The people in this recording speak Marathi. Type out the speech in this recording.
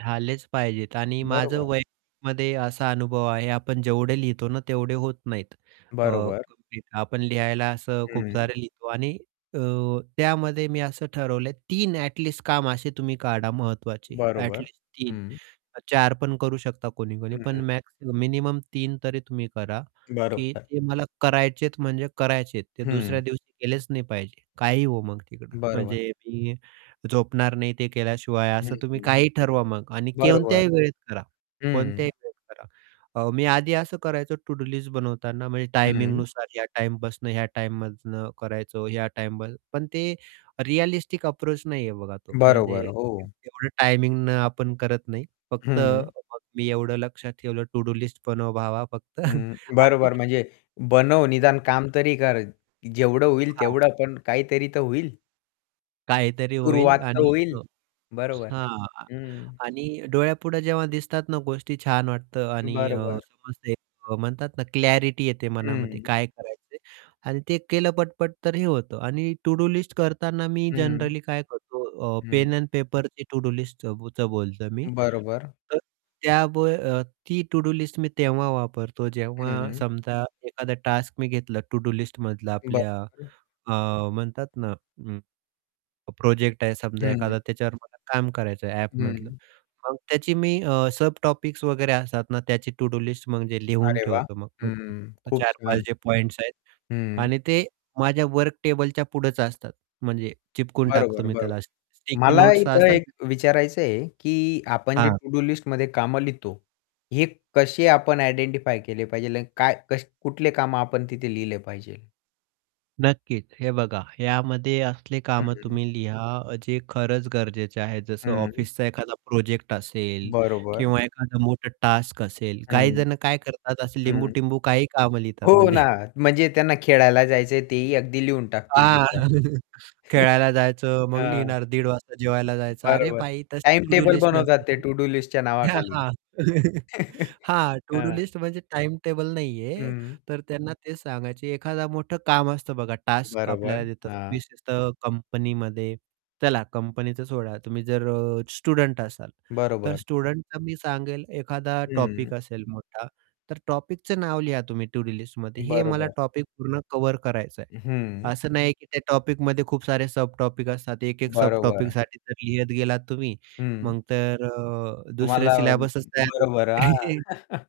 झालेच पाहिजे आणि माझं बरोबर. वयामध्ये असा अनुभव आहे, आपण जेवढे लिहितो ना तेवढे होत नाहीत अ, बरोबर. [unintelligible] आपण लिहायला असं खूप हं. सारे लिहितो आणि अ, त्यामध्ये मी असं ठरवलं आहे, 3 ॲट लीस्ट काम असे तुम्ही काढा महत्त्वाचे, ॲट बरोबर. लीस्ट 3. हं. 4 पण करू शकता कोणी-कोणी, पण हं. मॅक्स मिनिमम 3 तरी तुम्ही करा, की बरोबर. ते मला करायचे आहे, म्हणजे करायचे आहे. ते दुसऱ्या हं. दिवशी गेलेच नाही पाहिजे. काहीही होवो मग तिकडे. बरोबर. म्हणजे मी झोपणार नाही ते केल्याशिवाय हं, असं तुम्ही हं. काहीही ठरवा मग आणि बरोबर. कोणत्याही वेळेत करा, कोणत्याही हं. वेळेत करा. अ, मी आधी असं करायचो टु-डू लिस्ट बनवताना, म्हणजे हं. टायमिंगनुसार या टाईम बसनं, ह्या टाईममधनं करायचो, ह्या टाईम पण ते रिअलिस्टिक अप्रोच नाहीये बघा तो. म्हणजे बरोबर. एव हो. एवढं टायमिंगने आपण करत नाही. फक्त हं. [unintelligible] मी एवढं लक्षात ठेवलं टु-डू लिस्ट बनव भावा फक्त हं. आणि बरोबर, म्हणजे बनव निदान काम तरी कर. जेवढं होईल हां. तेवढं, पण काहीतरी तर होईल. काहीतरी सुरुवात होईल तर आणि होईल. बरोबर. हां, हं. आणि डोळ्यापुढे जेव्हा दिसतात ना गोष्टी छान वाटतं आणि अ, बरोबर. समजते एक म्हणतात ना, क्लॅरिटी येते मनामध्ये, हं. काय करायचं आहे आणि ते केलं पटपट तर हे होतं आणि टू-डू लिस्ट करताना मी हं. जनरली काय करतो अ, पेन हं. अँड पेपरची टू-डू लिस्टचं च बोलतो मी. बरोबर. तर त्या ब अ, ती टू-डू लिस्ट मी तेव्हा वापरतो, जेव्हा हं. समजा एखादा टास्क मी घेतला टू-डू लिस्टमधला. आपल्या बरोबर. अ, म्हणतात ना, हं, प्रोजेक्ट आहे समजा हं. एखादा त्याच्यावर मला काम करायचं आहे, ॲपमधलं. हं. मग त्याची मी अ, सब टॉपिक्स वगैरे असतात ना त्याची टू-डू लिस्ट, म्हणजे लिहून अरे वाह! ठेवतो मग हं. पटपट खूप 4-5 छान. जे पॉईंट्स आहेत हं. आणि ते माझ्या वर्क टेबलच्या पुढेच असतात, म्हणजे चिपकून टाकतो बरोबर. मी बरोबर. त्याला स्टि स्टिकी मला नोट्स इथे एक असतात विचारायचं आहे, की आपण जे हां. टू-डू लिस्टमध्ये कामं लिहितो, हे कसे आपण आयडेंटिफाय केले पाहिजे आणि काय कस कुठले कामं आपण तिथे लिहिले पाहिजे. नक्कीच. हे बघा ह्यामध्ये असले कामं हं. तुम्ही लिहा अ, जे खरंच गरजेचे आहे, जसे हं. ऑफिसचा एखादा प्रोजेक्ट असेल बरोबर. किंवा एखादा मोठा टास्क असेल, काही हं. जण काय करतात असे हं. लिंबू-टिंबू काही कामं लिहितात हो ना, म्हणजे म्हणजे त्यांना खेळायला जायचं आहे तेही अगदी लिहून टाकतील हां, तिथे. खेळायला जायचं मग हां. लिहिणार, दीड वाजता जेवायला जायचं. अरे बरोबर भाई, तशी टाईम टू-डू टेबल लिस्ट बनवतात नसते ते ती. टु-डू लिस्टच्या हां, नावाखाली. हां. हां, टू-डू हां. लिस्ट म्हणजे टाईम टेबल नाहीये, हं. तर त्यांना तेच सांगायचे एखादा मोठं काम असतं बघा टास्क बरोबर. आपल्याला देतात हां. विशेषतः कंपनीमध्ये. चला कंपनीचं सोडा तुम्ही जर अ, स्टुडंट असाल, तर बरोबर. स्टुडंटला मी सांगेल एखादा हं. टॉपिक असेल मोठा, तर टॉपिकचं नाव लिहा तुम्ही टू-डू लिस्टमध्ये हे मला बरोबर. टॉपिक पूर्ण कव्हर करायचं आहे. हं. असं नाही की त्या टॉपिकमध्ये खूप सारे सब टॉपिक असतात. एक, एक सब बरोबर. टॉपिकसाठी जर लिहत गेलात तुम्ही हं. मग तर अ, दुसरे तुम्हाला सिलेबसच तयार होईल. बरोबर. [unintelligible] हां.